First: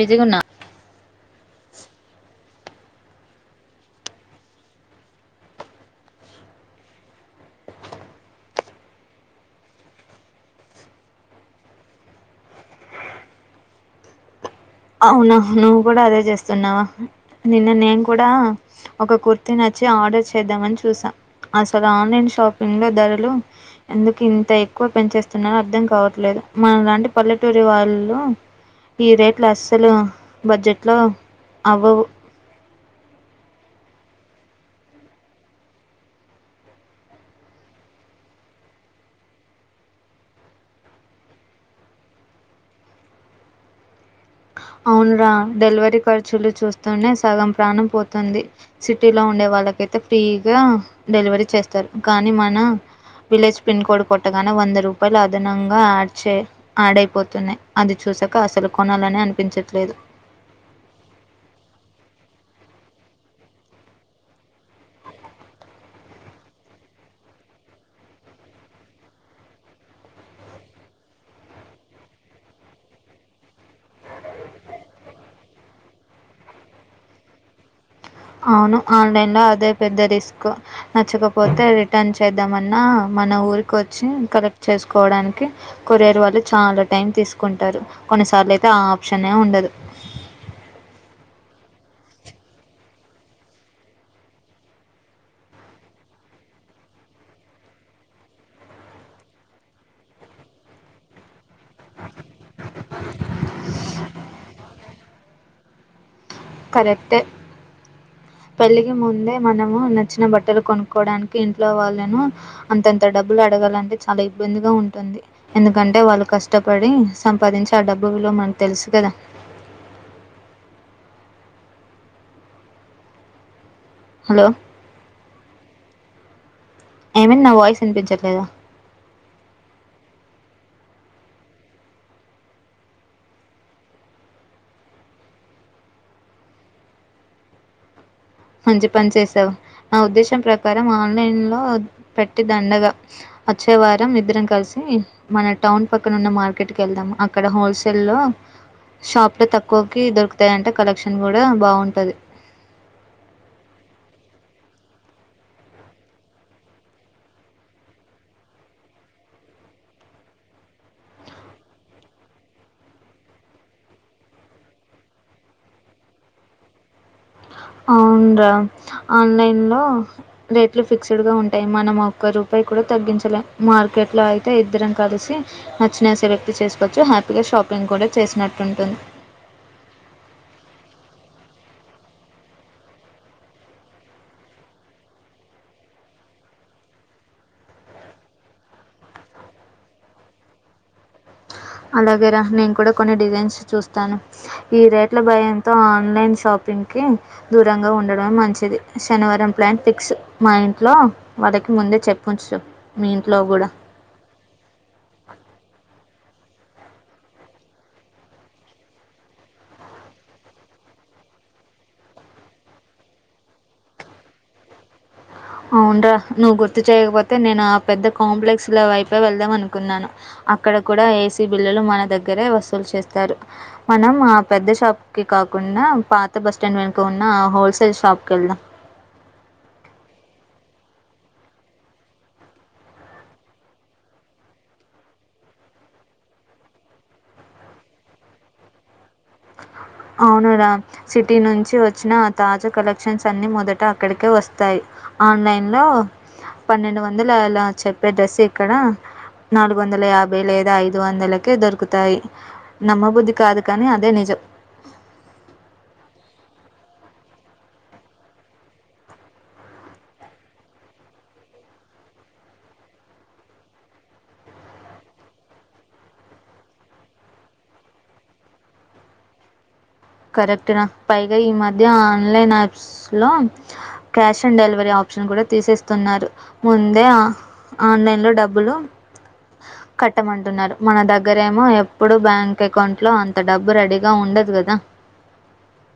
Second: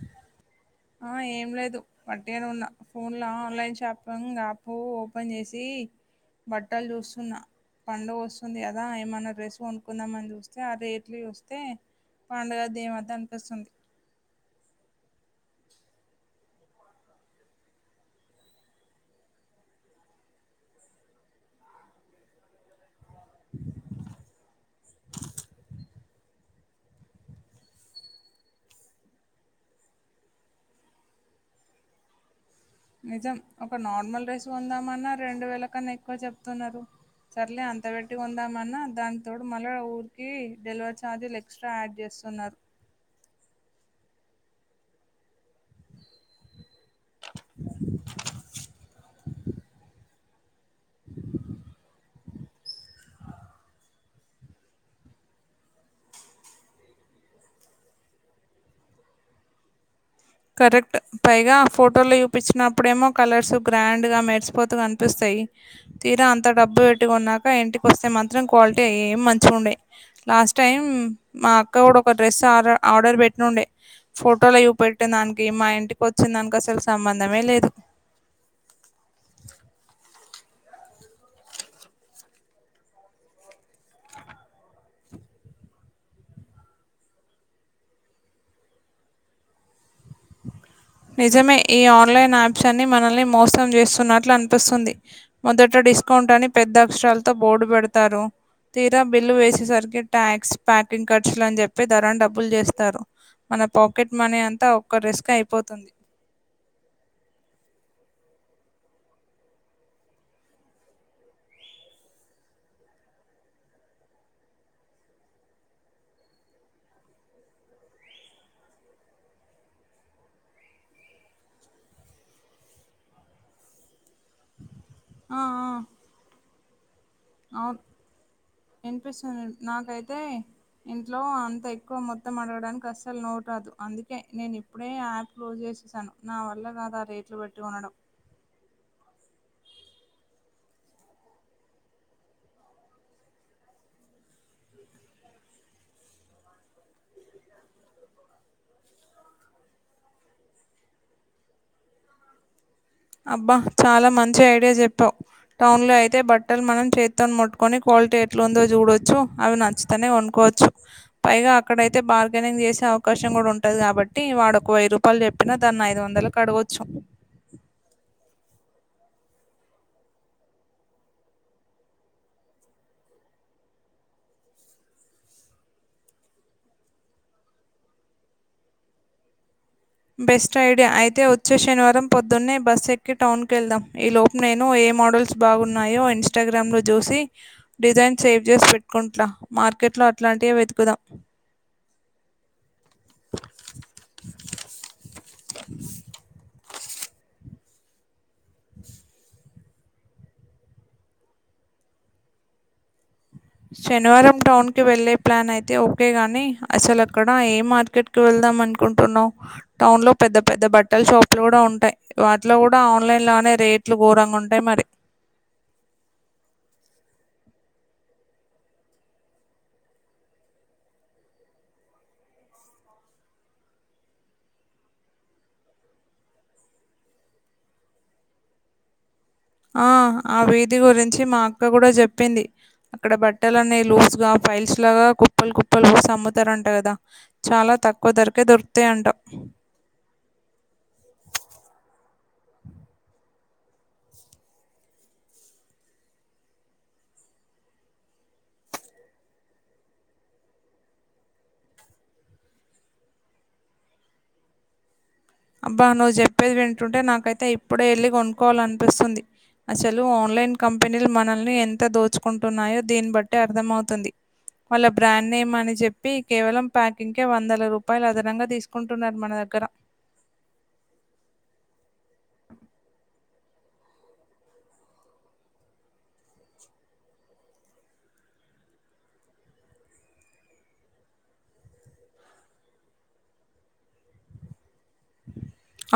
బిజీగున్న ఆ ఏం లేదు. వట్టిగనే ఉన్న. ఫోన్ లో ఆన్లైన్ షాపింగ్ యాపు ఓపెన్ చేసి, బట్టలు చూస్తున్న. పండుగొస్తుంది గదా! ఏమన్న డ్రెస్ కొనుకుందామని అని చూస్తే, ఆ రేట్లు చూస్తే, పండగొద్దు ఏమోద్దు అనిపిస్తుంది. అవునా నువ్వు గూడ అదే చేస్తున్నావ నిన్న నేను కుడా ఒక కుర్తి నచ్చి ఆర్డర్ చేద్దామని చూసా. అసలు ఆన్లైన్ షాపింగ్ లో ధర లు ఎందుకు ఇంత ఎక్కువ పెంచేస్తున్నారో అర్థం కావట్లేదు మనలాంటి పల్లెటూరి వాళ్ళు ఈ రేట్ ట్లో అస్సలు బడ్జెట్లో అవ్వవు నిజం ఒక నార్మల్ డ్రస్ కొందామన్న రెండు వేల కన్నా ఎక్కువ చెప్తున్నరు సర్లే అంత పెట్టి కొందాం అన్నా దాని తోడు మళ్ళ ఊరికి డెలివరీ ఛార్జి లెక్ ఎక్స్ట్రా యాడ్ జేస్తున్నారు అవును రా డెలివరీ ఖర్చులు చూస్ తనే సగం ప్రాణం పోతుంది సిటీలో ఉండే వాళ్ళకైతె ఫీగా డెలివరీ చేస్తారు కానీ మన విలేజ్ పిన్ కోడ్ కొట్టగానే వంద రూపాయిలు అదనంగా యాడ్ చే ఆడైపోతున్నయ్ అది చూసాక అసలు కొనాలని అనిపించట్లేదు కరెక్ట్ పైగా ఫోటోలు చూపించినప్పుడేమో కలర్స్ గ్రాండ్ గా మెరిసిపోతు కనిపిస్తయ్ తీరా అంత డబ్బు పెట్టుకొన్నాక ఇంటికి వస్తే మాత్రం క్వాలిటీ ఏం మంచిగుండయ్ లాస్ట్ టైం మా అక్క కూడ ఒక డ్రెస్ ఆరర్ ఆర్డర్ పెట్టినుండే ఫోటోల చూపెట్ ట్టిందానికి మా ఇంటికి వచ్చిన దానికి అసలు సంబందమే లేదు అవును ఆన్లైన్ లో అదే పెద్ద రిస్క్ నచ్చకపోతే రిటర్న్ చేద్దామన్నా మన ఊరికి వచ్చి కరెక్ట్ చేసుకోవడానికి కొరియర్ వాళ్ళు చాలా టైం తీసుకుంటారు కొన్నిసార్ల అయితే ఆప్షన్ ఏ ఉండదు నిజమే ఈ ఆన్లైన్ యాప్స్ అన్ని మనల్ని మోసం చేస్తున్నట్లు అనిపిస్తుంది. మొదట డిస్కౌంట్ అని పెద్ద అక్షరాలతో బోర్డు పెడతారు. తీరా బిల్లు వేసేసరికి ట్యాక్స్ ప్యాకింగ్ ఖర్చులని చెప్పి చెప్పి ధర డబ్బులు చేస్తారు మన పాకెట్ మనీ అంతా ఒక్క డ్రెస్ కె అయిపోతుంది. కరెక్టే పెళ్లికి ముందే మనము నచ్చిన బట్టలు కొనుక్కోడానికి ఇంట్లో వాళ్ళను అంతంత డబ్బులు అడగాలంటే చాలా ఇబ్బందిగా ఉంటుంది. ఎందుకంటే వాళ్ళు కష్టపడి సంపాదించి ఆ డబ్బు విలువ మనకు తెలుసు కదా హలో ఆ ఆ! ఏమైంది నా వాయిస్ వినిపించట్లేదా ఇనిపిస్తుంది నాకైతే ఇంట్లో అంత ఎక్కువ మొత్తం అడగడానికి అస్సలు నోరాదు అందుకే నేను ఇప్ అప్పుడే యాప్ క్లోజ్ చేసేసాను నా వల్ల కాదు ఆ రేట్లు పెట్టి కొనడం. మంచి పని చేసావ్ నా ఉద్దేశం ప్రకారం ఆన్లైన్ లో పెట్టి దండగా వచ్చే వారం ఇద్దరం కలిసి మన టౌన్ పక్కన ఉన్న మార్కెట్ కి వెళ్దాం అక్కడ హోల్సేల్ లో షాప్ లో తక్కువకి దొరుకుతాయి అంట కలెక్షన్ కూడా బాగుంటది అబ్బా చాలా మంచి ఐడియా జెప్పావ్ టౌన్ లో అయితే బట్టలు మనం చేతితోని ముట్టుకొని క్వాలిటీ ఎట్లుఉందో చూడొచ్చు అవి నచ్చు తనే కొనుక్కోవచ్చు పైగా అక్కడయితే బార్గెనింగ్ చేసే అవకాశం కూడా ఉంటది కాబట్టి వాడొక వెయ్య రూప్ యల్ చెప్పినా దాన్ని ఐదు వందలకు అడగొచ్చు అవును రా ఆన్లైన్ లో రేట్లు ఫిక్స్ చేయడమే ఉంటాయి మనం ఒక్క రూపాయి కూడా తగ్గించలేం మార్కెట్లో అయితే ఇద్దరం కలిసి నచ్చిన సెలెక్ట్ చేసుకోవచ్చు హ్యాపీగా షాపింగ్ కూడా చేసినట్టు ఉంటుంది. బెస్ట్ ఐడియా అయితే వచ్చే శనివారం పొద్దున్నే బస్సు ఎక్కి టౌన్కి ఎళ్దాం ఈ లోపు నేను ఏ మోడల్స్ బాగున్నాయో ఇన్స్టాగ్రామ్ లో జూసి డిజైన్ సేవ్ చేసి వేట్టుకుంటున్నా, మార్కెట్ లో అట్లాంటివే వెతుకుదాం. అలాగే రా నేను కూడా కొన్ని డిజైన్స్ చూస్తాను, ఈ రేట్ల భయంతో ఆన్లైన్ షాప్ పింగ్ కి దూరంగా ఉండడంమే మంచిది, శనివారం ప్లాన్ ఫిక్స్. మా ఇంట్లో వాళ్ళకి ముందే చెప్పించు, మీ ఇంట్లో గుడ. శనివారం టౌన్ కి వెళ్ళే ప్లాన్ అయితే ఓకే గాని, అసలు అక్కడ ఏ మార్కెట్ కు వెళ్దాం అనుకుంటున్నావ్? టౌన్ లో పెద్ద పెద్ద బట్టల షాపులు గుడా ఉంటయి. వాటిలో గుడా ఆన్లైన్ లోనే రేట్లు ఘోరంగా ఉంటయి మరి. అవునరా నువ్వు గుర్తు చేయకపోతే నేను ఆ పెద్ద కాంప్లెక్స్ లో వైప వెళ్దాం అనుకున్నాను. అక్కడ కుడా ఏ సీ బిల్లలు మన దగ్గరే వసూలు చేస్తారు. మనం ఆ పెద్ద షాప్ కి కాకుండా, పాత బస్ స్టాండ్ వెనుక ఉన్న ఆ హోల్సేల్ షాప్ కి వెళ్దాం. ఆ ఆ వీది గురించి మా అక్క గుడ చెప్పింది. అక్కడ బట్టలన్నీ లూస్ గా, ఫైల్స్ లాగా కుప్పలు కుప్పలు ఏసీ అమ్ముతరంట కదా. చాలా తక్కువ ధరకే దొరుకుతయంట. అవును రా సిటీ నుంచి వచ్చిన ఆ తాజా కలెక్షన్స్ అన్ని మొదట అక్కడికే వస్తాయి. ఆన్లైన్ లో పన్నెండు వందల ఆలా చెప్పే డ్రెస్ ఇక్కడ నాలుగు వందల యాభై లేదా ఐదు వందలకె దొరుకుతాయి. నమ్మ బుద్ధి కాదు కాని అదే నిజం. అబ్బా నువ్వు చెప్పేది వింటుంటే నాకైతే ఇప్పుడే ఎళ్ళి కొనుకోవాలనిపిస్తుంది. అసలు ఆన్లైన్ కంపెనీలు మనల్ని ఎంత దోచుకుంటున్నాయో దీన్ని బట్టి అర్థమవుతుంది. వాళ్ళ బ్రాండ్ నేమ్ అని చెప్పి, కేవలం ప్యాకింగ్ కే వందల రూపాయలు అదనంగా తీసుకుంటున్నారు మన దగ్గర. కరెక్ట్ రా పైగా ఈ మధ్య ఆన్లైన్ యాప్స్ లో క్యాష్ ఆన్ డెలివరీ ఆప్షన్ కుడా తీసేస్తున్నారు, ముందే ఆ ఆన్లైన్ లో డబ్బులు [inaudible] కట్టమంటున్నారు, మన దగ్గరేమో ఎప్పుడు బ్యాంక్ అకౌంట్ లో అంత డబ్బు రెడీగా ఉండదు కదా.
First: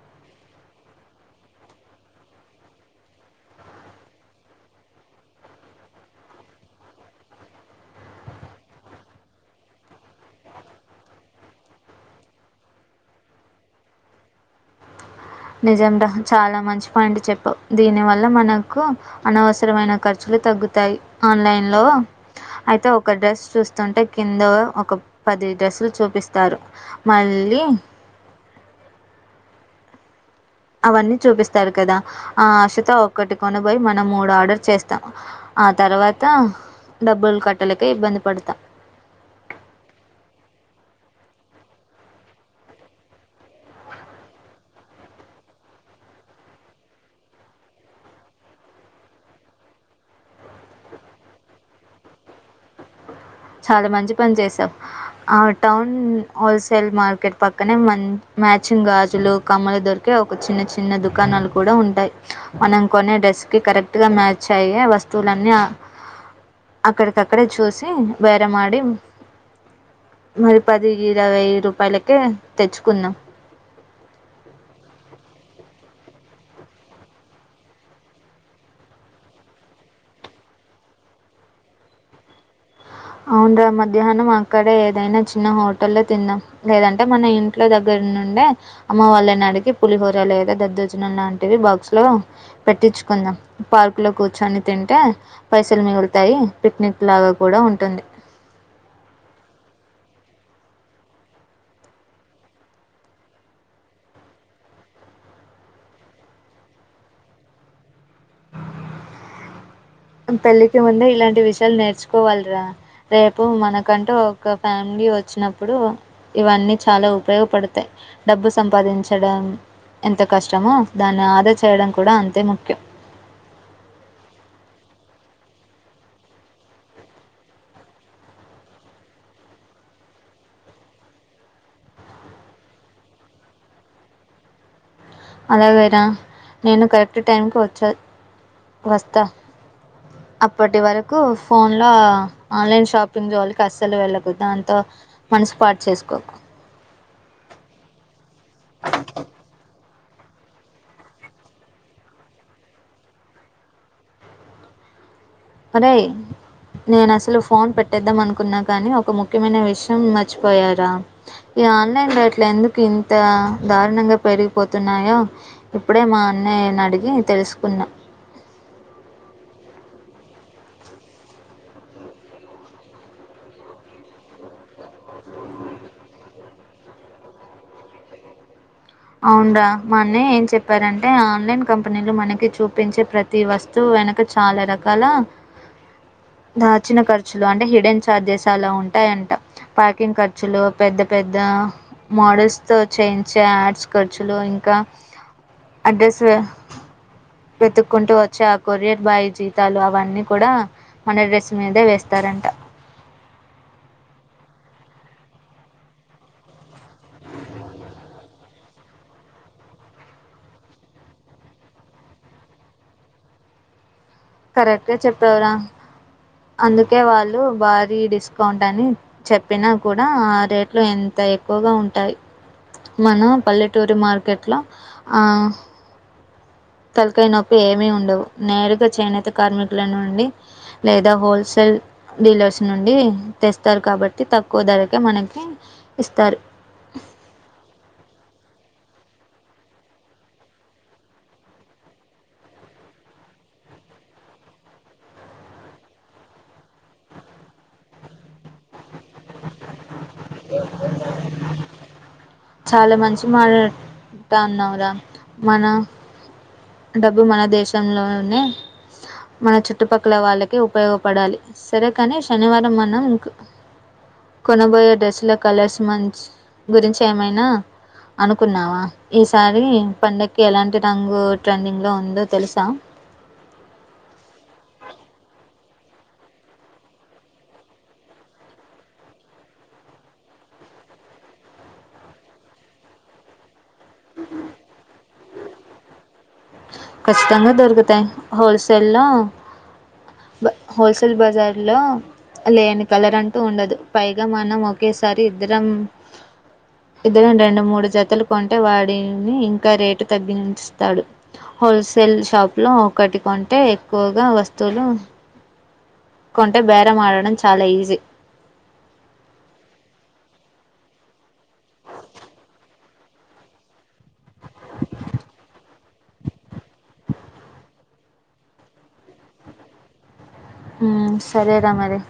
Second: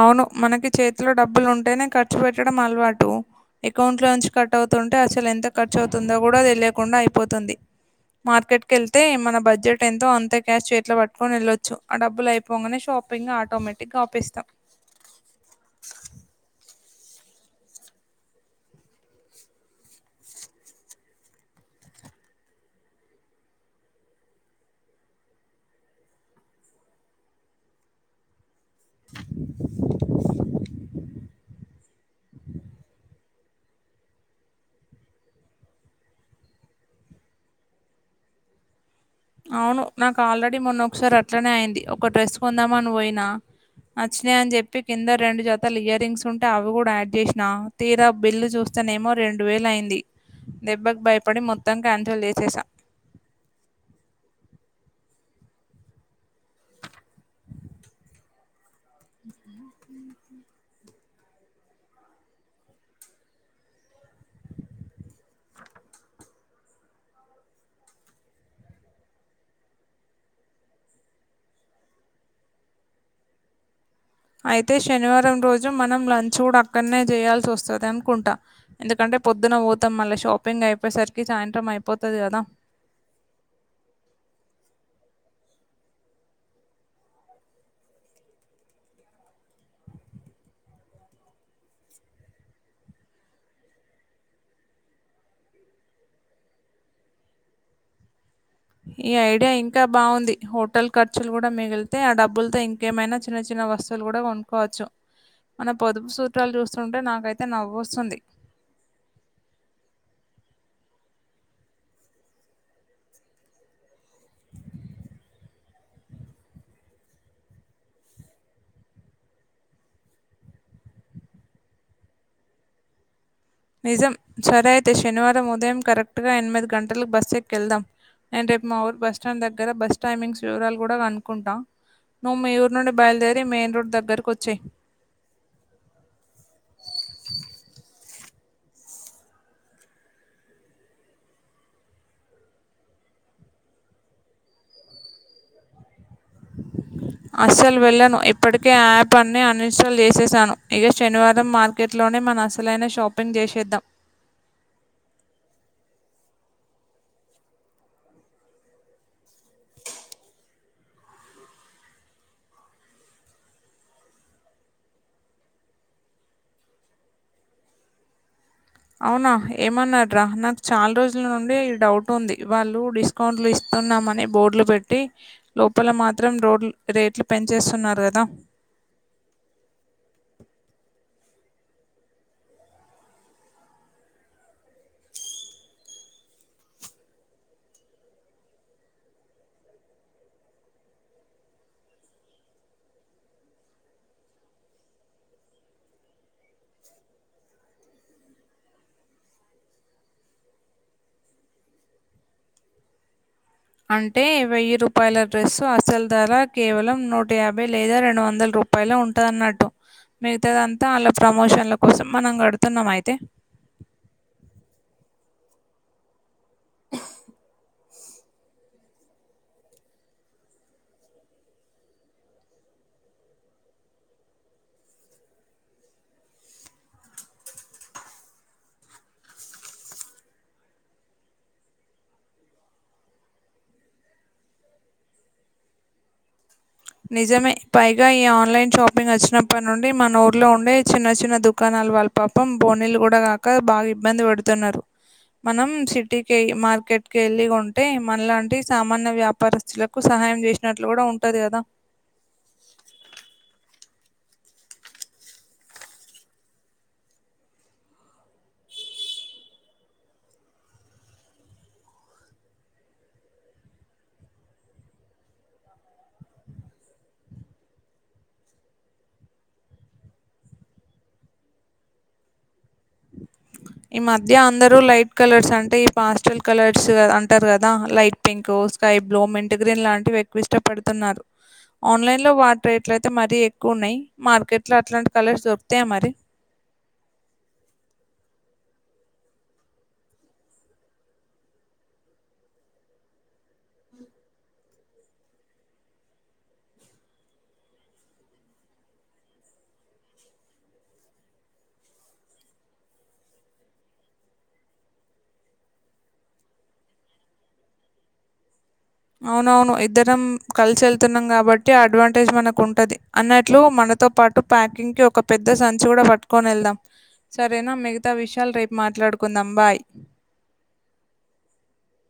అవును మనకి చేతిలో డబ్బులు ఉంటేనే ఖర్చు పెట్టడం అలవాటు. అకౌంట్లో నుంచి కట్ అవుతుంటే అసలు ఎంత ఖర్చు అవుతుందో గుడ తెలియకుండా అయిపోతుంది. మార్కెట్ కెళ్తే మన బడ్జెట్ ఎంతో అంతే క్యాష్ చేతిలో పట్టుకొని ఎళ్ళొచ్చు, ఆ డబ్బులు అయి పొంగనే షాపింగ్ ఆటోమేటిక్ గా ఆపేస్తాం. నిజంరా చాలా మంచి పాయింట్ చెప్పావు. దీనివల్ల మనకు అనవసరమైన ఖర్చులు తగ్గుతాయి, ఆన్లైన్లో అయితే ఒక డ్రెస్ చూస్తుంటే, కింద ఒక పది డ్రస్లు చూపిస్తారు మళ్ళీ [inaudible] అవన్నీ చూపిస్తారు కదా, ఆ అశతో ఒక్కటి కొనబోయ్ మనం మూడు ఆర్డర్ చేస్తాము. ఆ తర్వాత డబ్బులు కట్టలేక ఇబ్బంది పడతాం. అవును నాకు ఆల్రెడీ మొన్నొ ఒకసారి అట్లనే అయింది, ఒక డ్రెస్ కొందామని పొయినా. నచ్చినయి అని చెప్పి, కింద రెండు జతలు ఇయర్ రింగ్స్ ఉంటే అవి గుడ యాడ్ చేసినా తీరా బిల్లు చూస్తనేమో రెండు వేలు అయింది, దెబ్బకు భయపడి మొత్తం క్యాన్సల్ చేసేసా. చాలా మంచి పని చేసావ్. ఆ టౌన్ హోల్సేల్ మార్కెట్ పక్కనే మం మ్యాచింగ్ గాజులు, కమ్మలు దొరక్ కే ఒక చిన్న చిన్న దుకాణాలు కుడ ఉంటాయి. మనం కొనే డ్రెస్ కి కరెక్ట్ గా మ్యాచ్ అయ్యే వస్తువులన్నీ ఆ అక్కడికక్కడే చూసి భెరంమాడి మరి పది ఇరవై రూపాయలకే తెచ్చుకున్నాం అయితే శనివారం రోజు మనం లంచ్ కూడా అక్కడనే చేయాల్సి వస్తది అనుకుంటా ఎందుకంటే పొద్దున పోతాం మళ్ళ షాపింగ్ అయిపోయేసరికి సాయంత్రం అయిపోతది కదా అవును రా మధ్యాహ్నం అక్కడే ఏదైనా చిన్న హోటల్లో తిందాం లేదంటే మన ఇంట్లో దగ్గర నుండే అమ్మ వాళ్ళని అడిగి పులిహోర లేదా దద్దోజినం లాంటివి బాక్స్ లో పెట్టించుకుందాం పార్క్ లో కూర్చొని తింటే పైసలు మిగులుతాయి పిక్నిక్ లాగా కూడా ఉంటుంది ఈ ఐడియా ఇంకా బావుంది హోటల్ ఖర్చులు కూడా మిగిలితే ఆ డబ్బులతో ఇంకేమైనా చిన్న చిన్న వస్తు లు కూడా కొనుకోవచ్చు మన పొదుపు సూత్రాలు చూస్తుంటే నాకైతే నవ్వు వస్తుంది పెళ్ళికి ముందే ఇలాంటి విషయాలు నేర్చుకోవాలిరా రేపు మనకంటూ ఒక ఫ్యామిలీ వచ్చినప్పుడు ఇవన్నీ చాలా ఉపయోగపడతాయి డబ్బు సంపాదించడ ఎంత కష్టమో దాన్ని ఆదా చేయడం కూడా అంతే ముఖ్యం నిజం సరే అయితే శనివారం ఉదయం కరెక్ట్గా ఎనిమిది గంటలక బస్సు ఎక్కిెళ్దాం నేను రేపు మా ఊరు బస్ స్టాండ్ దగ్గర బస్ టైమింగ్స్ వివరాలు కూడా కనుకుంట నువ్వు మీ ఊరు నుండి బయల్దేరి మెయిన్ రోడ్డు దగ్గరకు వచ్చేయి అలాగైరా నేను కరెక్ట్ టైంకి వచ్చె వస్తా అప్పటి వరకు ఫోన్లో ఆన్లైన్ షాపింగ్ జోళీకి అస్సలు వెళ్ళకు దాంతో మనసు పాడు చేసుకోకు అస్సలు వెళ్ళను ఇప్పటికే యాప్ అన్ని అన్‌ఇన్‌స్టాల్ చేసేసాను ఇక శనివారం మార్క్ కెట్లోనే మన అసలైన షాపింగ్ చేసేద్దాం అరే నేను అసలు ఫోన్ పెట్టేద్దాం అనుకున్నా కాని ఒక ముఖ్యమైన విషయం మర్చిపోయారా ఈ ఆన్లైన్ రేట్లు ఎందుకు ఇంత దారుణంగా పెరిగిపోతున్నాయో ఇప్పుడే మా అన్నయ్యని అడిగి తెలుసుకున్నా అవునా ఏమన్నార నాకు చాలా రోజుల నుండి డౌట్ ఉంది వాళ్ళు డిస్ కౌంట్లు ఇస్తున్నామని బోర్డులు పెట్టి లోపల మాత్రం రోడ్లు రేట్లు పెంచేస్తున్నారు గదా అవునుడ్రా మా అన్నయ్య ఏం చెప్పారంటే ఆన్లైన్ కంపెనీలు మనకి చూపించే ప్రతి ఈ వస్తువు వెనక చాలా రకాల దాచిన ఖర్చులు అంటే హిడేన్ ఛార్జెస్ అలా ఉంటాయంట పార్కింగ్ ఖర్చులు పెద్ద పెద్ద మోడల్స్ తో చేయించే యాడ్స్ ఖర్చులు ఇంకా అ డ్రస్ వి వెతుక్కుంటూ వచ్చే ఆ కొరియర్ బాయ్ జీతాలు అవన్నీ కూడా మన డ్రెస్ మీదే వేస్తారంట అంటే వెయ్యి రూపాయల డ్రెస్సు అసలు ధర కేవలం నూట యాభై లేదా రెండు వందల రూప రూపాయిలే ఉంటది అన్నట్టు మిగతాదంతా వాళ్ళ ప్రమోషన్ల కోసం మనం గడుతున్నామా అయితే కరెక్ట్గా చెప్పావు రా అందుకే వాళ్ళు భారీ డిస్కౌంట్ అని చెప్పినా కూడా ఆ రేట్లు ఎంత ఎక్కువగా ఉంటాయి మన పల్లెటూరి మార్కెట్లో తలకాయ నొప్పి ఏమి ఉండవు నేరుగా చేనేత కార్మికుల నుండి లేదా హోల్సేల్ డీలర్స్ నుండి తెస్తారు కాబట్టి తక్కువ ధరకే మనకి ఇస్తారు నిజమే పైగా ఈ ఆన్లైన్ షాపింగ్ వచ్చినప్పటి నుండి మన ఊర్లో ఉండే చిన్న చిన్న దుకాణాల వాళ్ళ పాపం బోనీలు గూడా కాక బాగా ఇబ్బంది పెడుతున్నారు మనం సిటీకి మార్కెట్ కి వెళ్ళి కోంటే మనలాంటి సామాన్య వ్యాప్ పరిస్థితులకు సహాయం చేసినట్లు కూడా ఉంటది గదా చాలా మంచి మాట అన్నావు ర మన డబ్బు మన దేశంలోనే మన చుట్టుపక్కల వాళ్ళకి ఉపయోగపడాలి సరే కాని శనివారం మనం కొనబోయే డ్రెస్సుల కలర్స్ మంచి గురించి ఏమైనా అనుకున్నావా ఈసారీ పండగకి ఎలాంటి రంగు ట్రెండింగ్ లో ఉందో తెలుసా ఈ మధ్య అందరూ లైట్ కలర్స్ అంటే ఈ పాస్టల్ కలర్స్ అంటారు గదా light pink sky blue mint green లాంటివి ఎక్కువ ఇష్టపడుతున్నారు ఆన్లైన్ లో వాటి రేట్లు అయితే మరీ ఎక్కువ ఉన్నాయి మార్కెట్ లో అట్లాంటి కలర్స్ దొరుకుతాయా మరి ఖచ్చితంగా దొరుకుతాయి హోల్సేల్ లో బ హోల్సేల్ బజార్లో లేని కలర్ అంటూ ఉండదు పైగా మనం ఒకేసారి ఇద్దరం ఇద్దరం రెండు మూడు జతలు కొంటే వాడిని ఇంకా రేటు తగ్గించుతాడు హోల్సేల్ షాప్ లో ఒకటి కోంటే ఎక్కువగా వస్తువులు కొంటే బేరం ఆడడం చాలా ఈజీ అవునవును ఇద్దరం కలిసి వెళ్తున్నాం కాబట్టి అడ్వాంటేజ్ మనకు ఉంటది అన్నట్లు మనతో పాటు ప్యాకింగ్ కి ఒక పెద్ద సం చి కుడా పట్టుకొని వెళ్దాం సరేనా మిగతా విషయాలు రేపు మాట్లాడుకుందాం బాయ్ ఉమ్ సరేరా మరి